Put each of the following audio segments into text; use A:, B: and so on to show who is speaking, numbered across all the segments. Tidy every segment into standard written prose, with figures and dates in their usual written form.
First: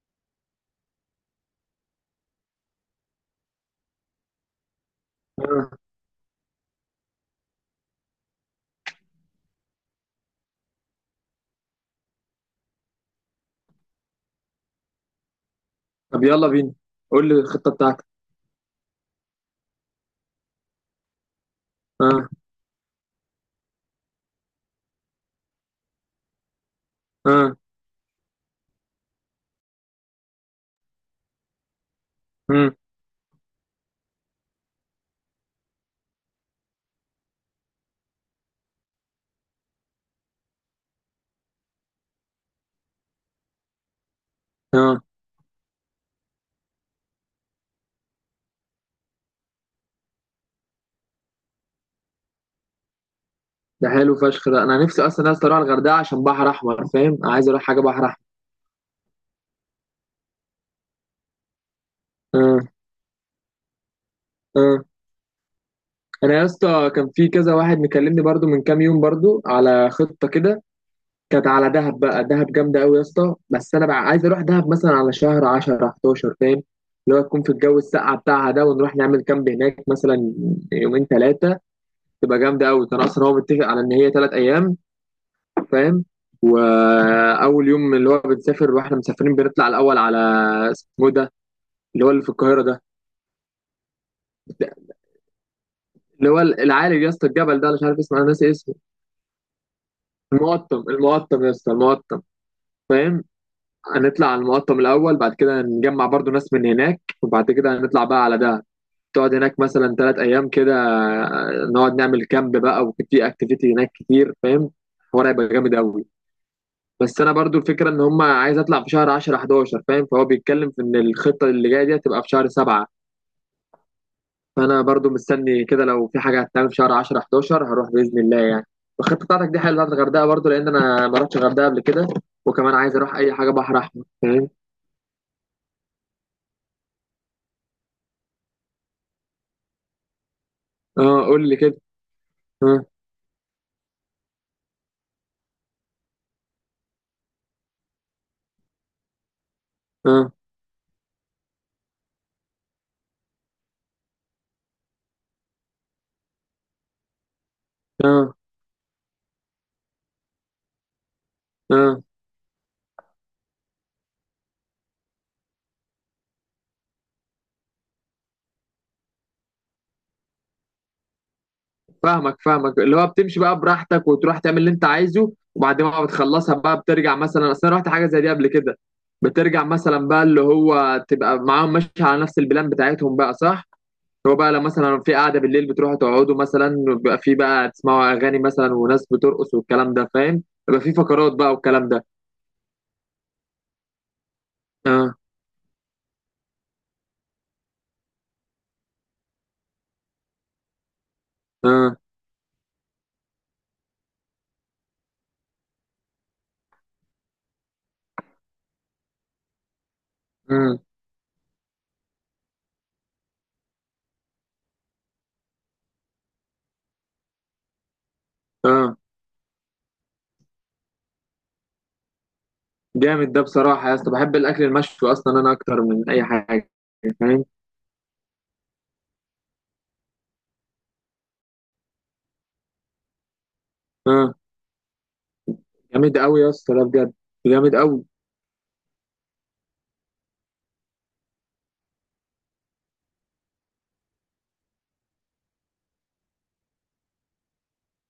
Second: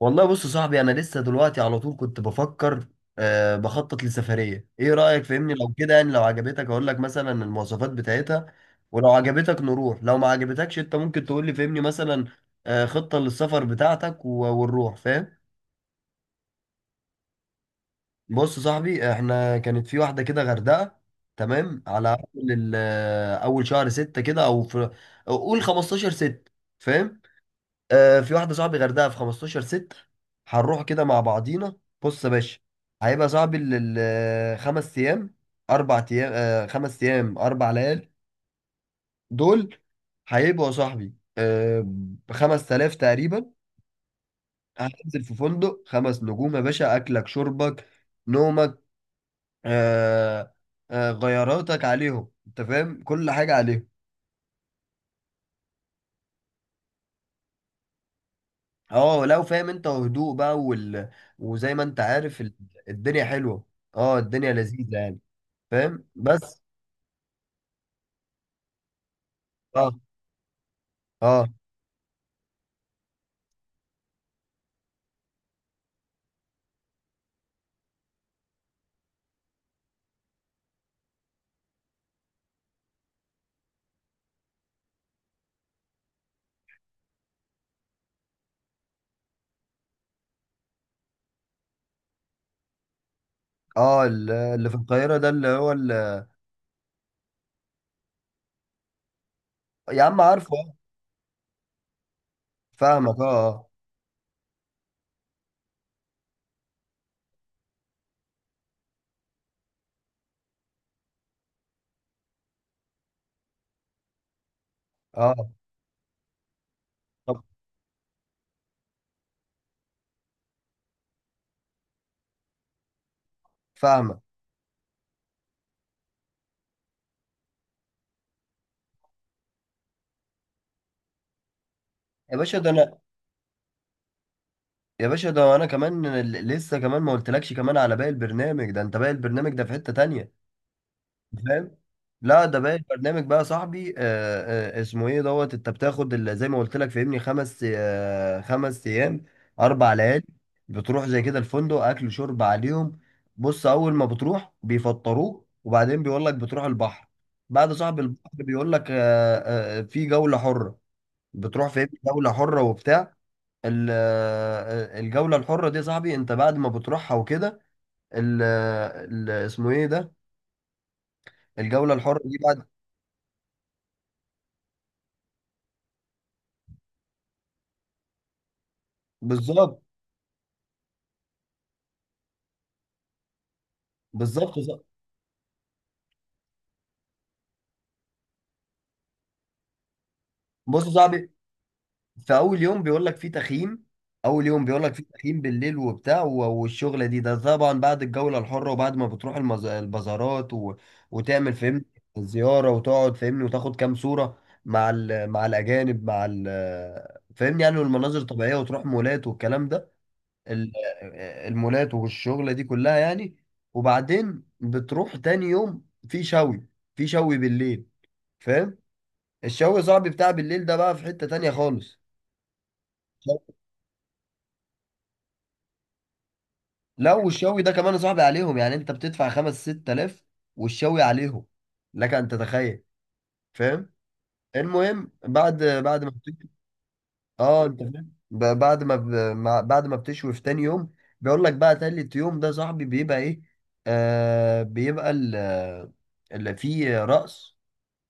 A: والله، بص يا صاحبي، انا لسه دلوقتي على طول كنت بفكر بخطط لسفريه. ايه رايك؟ فهمني،
B: آه.
A: لو كده يعني، لو عجبتك اقول لك مثلا المواصفات بتاعتها، ولو عجبتك نروح، لو ما عجبتكش انت ممكن تقول لي، فهمني مثلا خطه للسفر بتاعتك و- ونروح. فاهم؟
B: طب يلا بينا، قول لي الخطة بتاعتك.
A: بص يا صاحبي، احنا كانت في واحده كده غردقه. تمام، على
B: اه
A: اول اول شهر ستة كده او في، قول 15 ستة. فاهم؟
B: اه،
A: في واحدة صاحبي غردقة في 15 6، هنروح كده مع بعضينا. بص يا باشا،
B: امم
A: هيبقى صاحبي الخمس أيام أربع أيام، 5 أيام 4 ليال دول. هيبقوا يا صاحبي ب5 تلاف تقريبا.
B: اه
A: هتنزل في فندق 5 نجوم يا باشا، أكلك شربك نومك، آه، غياراتك عليهم. أنت فاهم؟ كل حاجة عليهم.
B: ده حلو فشخ. ده انا نفسي اصلا يا اسطى اروح الغردقة عشان بحر احمر فاهم، انا عايز اروح حاجة بحر احمر.
A: اه، لو فاهم انت، وهدوء بقى وزي ما انت عارف
B: اه
A: الدنيا حلوة. اه الدنيا
B: اه
A: لذيذة يعني. فاهم؟
B: انا يا
A: بس.
B: اسطى كان في كذا واحد مكلمني برضو من كام يوم، برضو على
A: اه
B: خطة كده، كانت
A: اه
B: على دهب. بقى دهب جامدة قوي يا اسطى، بس انا بقى عايز اروح دهب مثلا على شهر 10 11 فاهم، اللي هو تكون في الجو الساقعة بتاعها ده، ونروح نعمل كامب هناك مثلا يومين ثلاثة، تبقى جامدة قوي. كان اصلا هو متفق على ان هي ثلاث ايام فاهم، واول يوم اللي هو بنسافر واحنا مسافرين بنطلع الاول على، اسمه إيه ده، اللي هو اللي في القاهره ده،
A: اه، اللي في القاهرة ده، اللي هو
B: اللي هو العالي يا اسطى الجبل ده، أنا مش عارف اسمه، انا ناسي اسمه.
A: يا عم، عارفه. آه.
B: المقطم، المقطم يا اسطى، المقطم.
A: فاهمك،
B: فاهم،
A: اه
B: هنطلع على المقطم الاول، بعد كده نجمع برضو ناس من هناك، وبعد كده هنطلع بقى على دهب، تقعد هناك مثلا ثلاث ايام كده، نقعد نعمل كامب بقى وفي اكتيفيتي هناك كتير فاهم، الحوار
A: اه اه.
B: هيبقى جامد قوي. بس انا
A: طب
B: برضو الفكره ان هم عايز اطلع في شهر 10 11 فاهم، فهو بيتكلم في ان الخطه اللي جايه دي هتبقى في شهر 7.
A: فاهمك.
B: فانا برضو مستني كده، لو في حاجه هتتعمل في شهر 10 11 هروح باذن الله يعني. والخطه بتاعتك دي حلوه بتاعت الغردقه برضو، لان انا ما رحتش الغردقه قبل كده،
A: يا باشا ده
B: وكمان عايز
A: انا
B: اروح اي حاجه بحر احمر فاهم.
A: يا باشا ده انا كمان، لسه كمان ما قلتلكش كمان على باقي البرنامج ده. انت، باقي البرنامج ده في حتة تانية.
B: اه قول لي
A: فاهم؟
B: كده.
A: لا، ده باقي
B: اه
A: البرنامج بقى يا صاحبي. اسمه ايه دوت. انت بتاخد زي ما قلت لك فاهمني، خمس، 5 ايام، 4 ليالي.
B: اه
A: بتروح زي كده الفندق، اكل شرب عليهم. بص، اول ما بتروح بيفطروك، وبعدين بيقول لك بتروح البحر. بعد صاحب البحر
B: اه
A: بيقول لك، في جولة حرة. بتروح فاهمني
B: اه
A: جولة حرة وبتاع الجولة الحرة دي يا صاحبي، انت بعد ما بتروحها وكده ال- آه، ال- اسمه ايه ده الجولة الحرة
B: فاهمك
A: دي.
B: فاهمك، اللي هو بتمشي بقى براحتك وتروح تعمل اللي انت عايزه، وبعد ما بتخلصها بقى بترجع مثلا، اصل انا رحت حاجه زي دي قبل كده. بترجع
A: بالظبط.
B: مثلا بقى اللي هو تبقى معاهم ماشي على نفس البلان بتاعتهم بقى، صح. هو بقى
A: بالظبط
B: لو
A: يا صاحبي.
B: مثلا في قاعده بالليل بتروحوا تقعدوا مثلا، بيبقى في بقى تسمعوا اغاني مثلا، وناس بترقص والكلام ده فاهم، بيبقى
A: بص يا
B: في
A: صاحبي،
B: فقرات بقى والكلام ده.
A: في اول يوم بيقول لك في تخييم اول يوم بيقول لك في
B: اه
A: تخييم بالليل وبتاع و- والشغله دي. ده طبعا بعد الجوله الحره، وبعد ما بتروح البازارات وتعمل فهمني
B: اه
A: زياره، وتقعد فهمني وتاخد كام صوره مع مع الاجانب مع فهمني يعني، والمناظر الطبيعيه، وتروح مولات والكلام ده، ال...
B: اه
A: المولات والشغله دي كلها يعني. وبعدين بتروح تاني يوم في شوي، في شوي بالليل. فاهم؟
B: اه.
A: الشوي صاحبي بتاع بالليل ده بقى في حتة تانية خالص.
B: جامد ده بصراحه يا اسطى، بحب الاكل المشوي اصلا انا اكتر من اي حاجه
A: لو
B: فاهم.
A: الشوي ده كمان يا صاحبي عليهم، يعني انت بتدفع 5 6 آلاف، والشوي عليهم. لك ان تتخيل. فاهم؟
B: اه
A: المهم، بعد ما
B: جامد قوي يا اسطى ده بجد.
A: اه،
B: جامد
A: انت
B: قوي.
A: فاهم، بعد ما بعد ما بتشوي في تاني يوم، بيقول لك بقى تالت يوم ده يا صاحبي بيبقى ايه؟ بيبقى اللي فيه رأس،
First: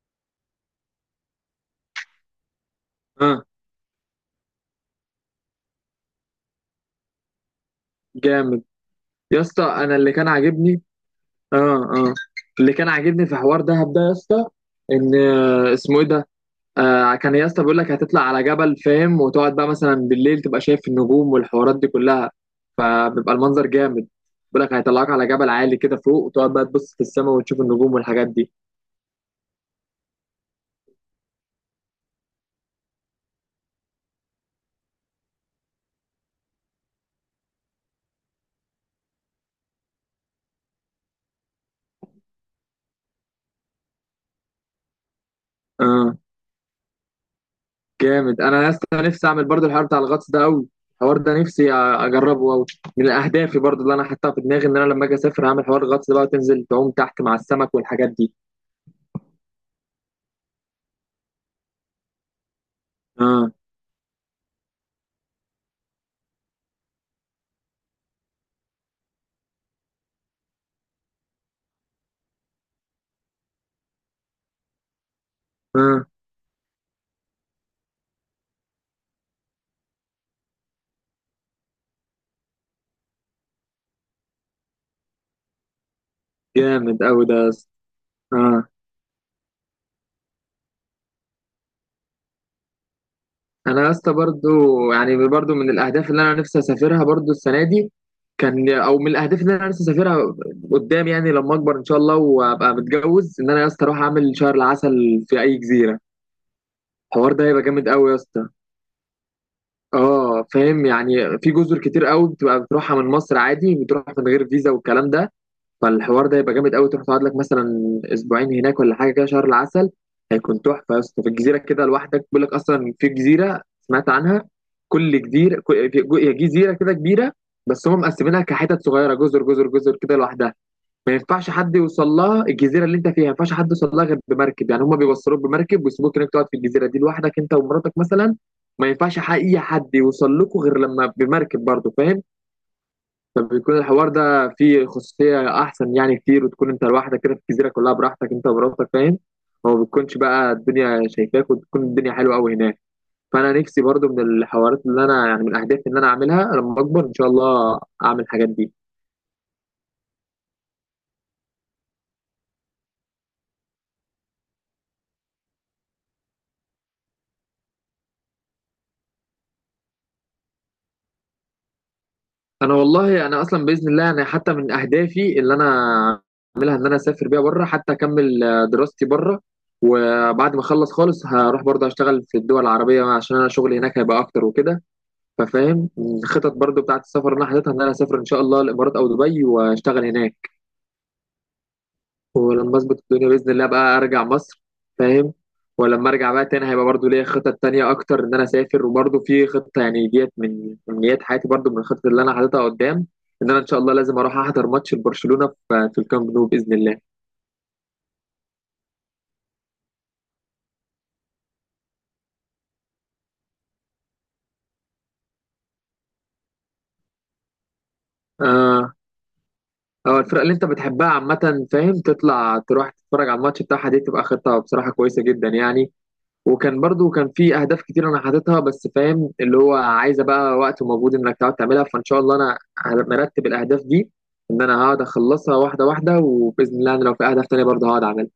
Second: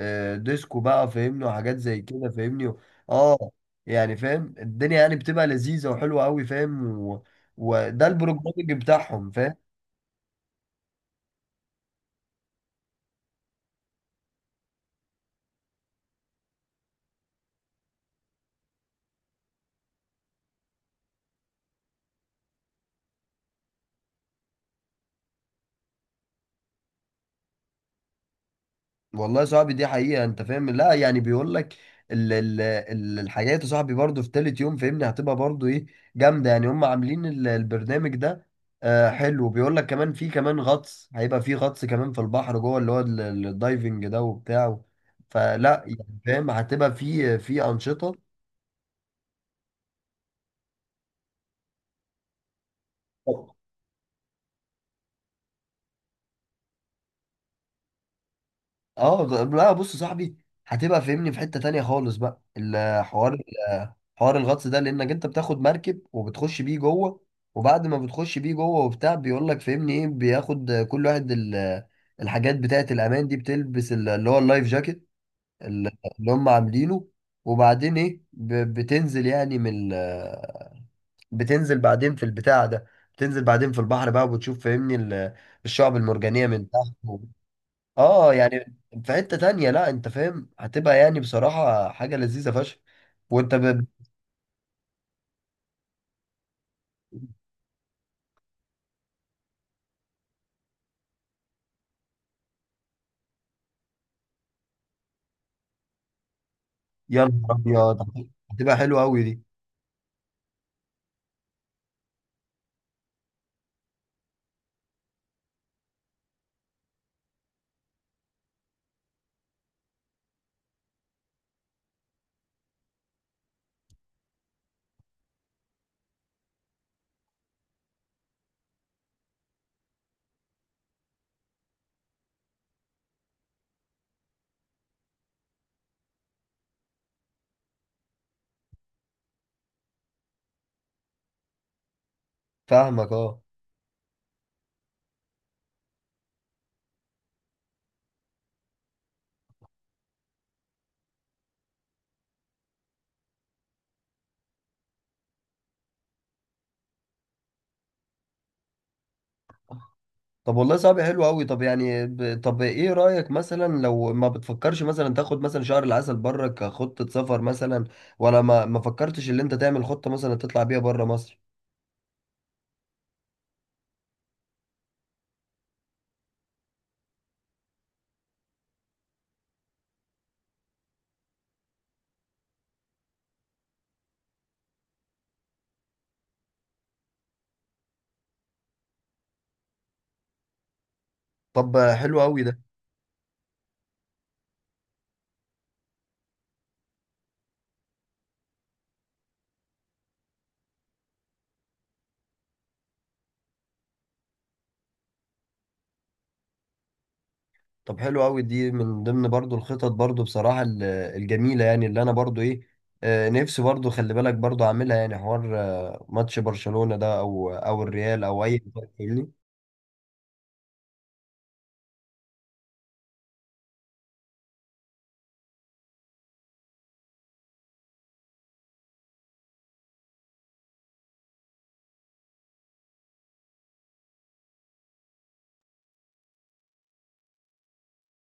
A: ديسكو بقى فاهمني، وحاجات زي كده فاهمني.
B: اه
A: اه، يعني فاهم، الدنيا يعني بتبقى لذيذة وحلوة قوي، فاهم؟ و... وده
B: جامد.
A: البروجرامنج بتاعهم.
B: يا
A: فاهم؟
B: اسطى انا اللي كان عاجبني. اه اه، اللي كان عاجبني في حوار دهب ده يا اسطى، ان اسمه ايه ده. كان يا اسطى بيقول لك هتطلع على جبل فاهم، وتقعد بقى مثلا بالليل تبقى شايف النجوم والحوارات دي كلها، فبيبقى المنظر جامد. بيقول لك هيطلعك على جبل عالي كده فوق، وتقعد بقى تبص في السماء وتشوف النجوم والحاجات دي.
A: والله يا صاحبي، دي حقيقة، انت فاهم. لا يعني، بيقول لك الحاجات يا صاحبي برضه في تالت يوم فاهمني، هتبقى برضه ايه؟ جامدة يعني، هم عاملين البرنامج ده. حلو. بيقول لك كمان في كمان غطس، هيبقى في غطس كمان في البحر جوه، اللي هو الدايفنج ده وبتاع. فلا
B: اه
A: يعني فاهم، هتبقى في أنشطة.
B: جامد. انا يا اسطى نفسي اعمل برضو الحوار بتاع الغطس ده قوي، الحوار ده نفسي اجربه قوي. من اهدافي برضو اللي انا حاططها في دماغي، ان انا لما اجي اسافر هعمل حوار الغطس ده بقى، وتنزل تعوم تحت مع السمك والحاجات دي.
A: اه، لا، بص يا صاحبي، هتبقى فاهمني في حتة تانية خالص بقى
B: اه
A: حوار الغطس ده، لانك انت بتاخد مركب وبتخش بيه جوه، وبعد ما بتخش بيه جوه وبتاع بيقول لك فاهمني ايه، بياخد كل واحد الحاجات بتاعة الامان دي، بتلبس اللي هو اللايف جاكيت ال-
B: اه
A: اللي هم عاملينه، وبعدين ايه، بتنزل يعني من بتنزل بعدين في البتاع ده، بتنزل بعدين في البحر بقى، وبتشوف فاهمني الشعب المرجانية من تحت.
B: جامد قوي ده يا اسطى.
A: اه، يعني
B: اه
A: في حتة تانية، لا انت فاهم، هتبقى يعني بصراحة حاجة لذيذة فشخ، وانت
B: انا
A: ب...
B: يا اسطى برضو، يعني برضو من الاهداف اللي انا نفسي اسافرها برضو السنه دي، كان او من الاهداف اللي انا نفسي اسافرها قدام، يعني لما اكبر ان شاء الله وابقى متجوز، ان انا يا اسطى اروح اعمل شهر العسل في اي جزيره.
A: يا
B: الحوار ده
A: نهار
B: هيبقى جامد قوي يا
A: ابيض،
B: اسطى.
A: هتبقى حلوة قوي دي.
B: اه فاهم يعني، في جزر كتير قوي بتبقى بتروحها من مصر عادي، بتروح من غير فيزا والكلام ده. فالحوار ده يبقى جامد قوي، تروح تقعد لك مثلا اسبوعين هناك ولا حاجه كده شهر العسل، هيكون تحفه يا اسطى في الجزيره كده لوحدك. بيقول لك اصلا في جزيره سمعت عنها، كل جزيره هي جزيره كده كبيره، بس هم مقسمينها كحتت صغيره، جزر جزر جزر كده لوحدها. ما ينفعش حد يوصل لها، الجزيره اللي انت فيها ما ينفعش حد يوصل لها غير بمركب، يعني هم بيوصلوك بمركب ويسيبوك انك تقعد في الجزيره دي لوحدك انت ومراتك مثلا. ما ينفعش اي حد يوصل لكم غير لما بمركب برضه فاهم.
A: فاهمك، اه.
B: فبيكون الحوار ده فيه خصوصيه احسن يعني كتير، وتكون انت لوحدك كده في الجزيره كلها براحتك انت ومراتك فاهم. وما بتكونش بقى الدنيا شايفاك، وتكون الدنيا حلوه قوي هناك. فانا نفسي برضه من الحوارات اللي انا يعني من اهدافي ان انا اعملها لما اكبر ان شاء الله، اعمل الحاجات دي.
A: طب والله، صعب حلو قوي. طب، يعني طب ايه رأيك مثلا، لو ما بتفكرش مثلا تاخد مثلا شهر العسل بره كخطة سفر مثلا، ولا ما فكرتش ان انت تعمل خطة مثلا تطلع بيها بره مصر؟
B: انا والله انا اصلا باذن الله انا حتى من اهدافي اللي انا اعملها، ان انا اسافر بيها بره، حتى اكمل دراستي بره. وبعد ما اخلص خالص هروح برضه اشتغل في الدول العربيه، عشان انا شغلي هناك هيبقى اكتر وكده. ففاهم الخطط برضه بتاعت السفر اللي انا حاططها، ان انا اسافر ان شاء الله الامارات او دبي واشتغل هناك.
A: طب حلو قوي ده
B: ولما اظبط الدنيا باذن الله بقى ارجع مصر فاهم. ولما ارجع بقى تاني هيبقى برضو ليا خطط تانية اكتر، ان انا اسافر. وبرضو في خطه يعني ديت من امنيات حياتي، برضو من الخطط اللي انا حاططها قدام، ان انا ان شاء الله لازم اروح احضر ماتش لبرشلونه في الكامب نو باذن الله.
A: طب حلو قوي دي من ضمن برضو الخطط برضو بصراحة الجميلة يعني، اللي انا برضو ايه، نفسي برضو خلي بالك برضو اعملها، يعني حوار ماتش برشلونة ده، او الريال او اي حاجة
B: اه
A: فاهمني.
B: اه الفرق اللي انت بتحبها عامه فاهم، تطلع تروح تتفرج على الماتش بتاعها، دي تبقى خطه بصراحه كويسه جدا يعني. وكان برضو كان في اهداف كتير انا حاططها، بس فاهم اللي هو عايزه بقى وقت ومجهود انك تقعد تعملها، فان شاء الله انا مرتب الاهداف دي، ان انا هقعد اخلصها واحده واحده، وباذن الله انا لو في اهداف تانية برضه هقعد اعملها.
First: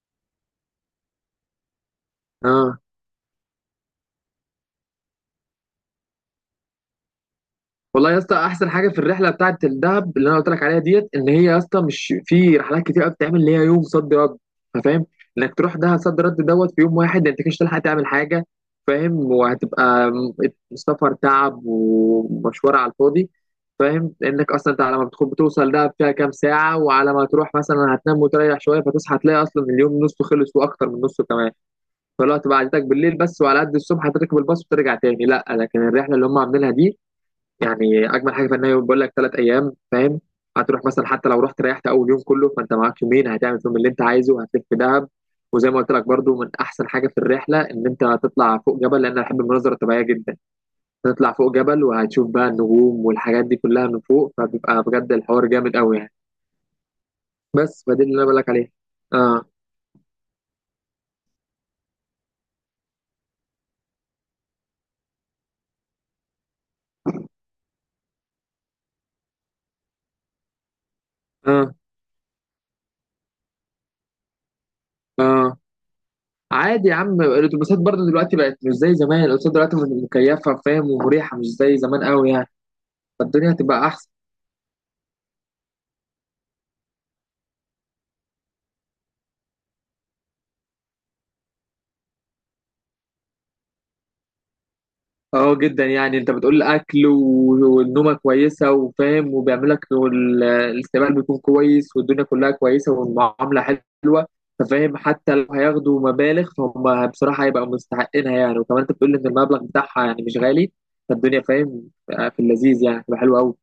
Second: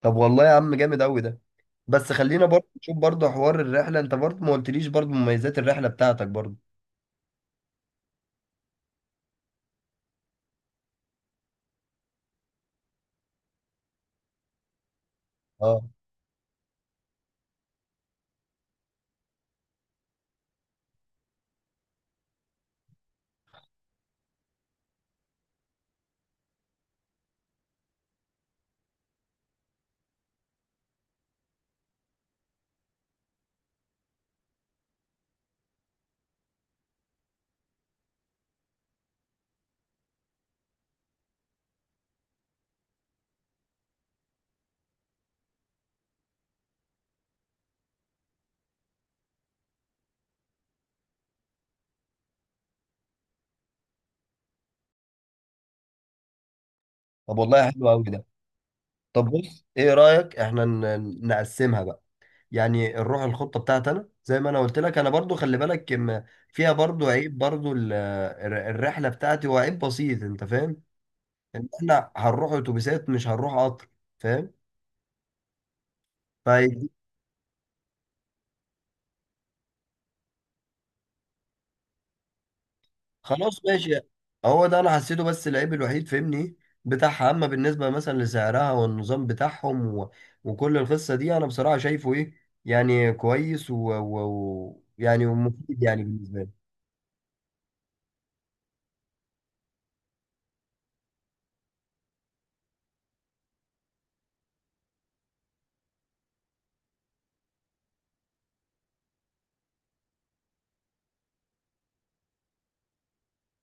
A: طب والله يا عم، جامد قوي ده. بس خلينا برضو
B: اه
A: نشوف برضو حوار الرحلة. انت برضو ما قلتليش برضو مميزات الرحلة بتاعتك برضو.
B: والله يا اسطى احسن حاجه في الرحله بتاعه الدهب اللي انا قلت لك عليها ديت، ان هي يا اسطى مش في رحلات كتير قوي بتعمل اللي هي يوم صد رد. أنت فاهم، انك تروح
A: اه.
B: دهب صد رد دوت في يوم واحد، انت مش هتلحق تعمل حاجه فاهم، وهتبقى سفر تعب ومشوار على الفاضي فاهم. لانك اصلا انت على ما بتوصل دهب فيها كام ساعه، وعلى ما تروح مثلا هتنام وتريح شويه، فتصحى تلاقي اصلا اليوم نصه خلص واكتر من نصه كمان. فالوقت بعدتك بالليل بس، وعلى قد الصبح هتركب الباص وترجع تاني. لا لكن الرحله اللي هم عاملينها دي، يعني اجمل حاجه في ان هي بقول لك ثلاث ايام فاهم، هتروح مثلا حتى لو رحت ريحت اول يوم كله، فانت معاك يومين هتعمل فيهم اللي انت عايزه، هتلف في دهب. وزي ما قلت لك برضو من احسن حاجه في الرحله ان انت هتطلع فوق جبل، لان انا بحب المناظر الطبيعيه جدا. هتطلع فوق جبل وهتشوف بقى النجوم والحاجات دي كلها من فوق، فبيبقى بجد الحوار جامد قوي يعني.
A: طب والله،
B: بس
A: حلو
B: فدي
A: قوي
B: اللي
A: ده.
B: انا بقول لك عليها.
A: طب
B: اه
A: بص، ايه رأيك احنا نقسمها بقى؟ يعني الروح الخطه بتاعتي انا زي ما انا قلت لك، انا برضو خلي بالك فيها برضو عيب، برضو الرحله بتاعتي، هو عيب بسيط انت فاهم، ان
B: اه
A: احنا هنروح اتوبيسات، مش هنروح قطر. فاهم؟
B: اه.
A: فهي-
B: عادي يا عم، الاتوبيسات برضو دلوقتي بقت مش زي زمان، الاتوبيسات دلوقتي مكيفه فاهم ومريحه مش زي زمان قوي يعني، فالدنيا
A: خلاص
B: هتبقى
A: ماشي.
B: احسن.
A: هو ده انا حسيته، بس العيب الوحيد فاهمني إيه؟ بتاعها، اما بالنسبه مثلا لسعرها والنظام بتاعهم و... وكل القصه دي، انا بصراحه شايفه ايه، يعني كويس، ويعني يعني،
B: اه
A: ومفيد
B: جدا
A: يعني
B: يعني، انت
A: بالنسبه لي.
B: بتقول اكل والنومه كويسه وفاهم وبيعمل لك الاستقبال بيكون كويس والدنيا كلها كويسه والمعامله حلوه. ففاهم حتى لو هياخدوا مبالغ فهم بصراحه هيبقوا مستحقينها يعني، وكمان انت بتقول ان المبلغ بتاعها يعني مش غالي. فالدنيا فاهم في اللذيذ يعني، تبقى حلوه قوي.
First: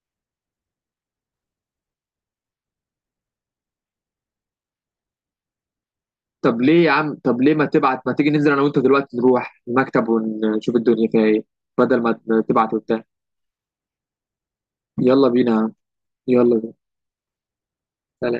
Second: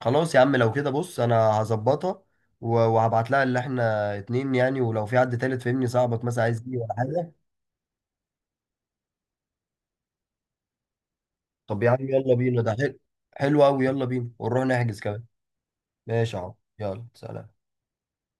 A: خلاص يا عم، لو كده بص، انا هظبطها و- وهبعت لها اللي احنا اتنين يعني، ولو في حد تالت فهمني، صاحبك مثلا عايز
B: طب
A: يجي
B: ليه يا
A: ولا
B: عم
A: حاجه.
B: طب ليه ما تبعت، ما تيجي ننزل انا وانت دلوقتي نروح المكتب ونشوف الدنيا فيها ايه،
A: طب يا عم
B: بدل ما
A: يلا بينا،
B: تبعت
A: ده حلو.
B: وبتاع.
A: حلو قوي، يلا بينا ونروح نحجز كمان.
B: يلا بينا يا عم.
A: ماشي اهو،
B: يلا بينا.
A: يلا سلام.
B: سلام.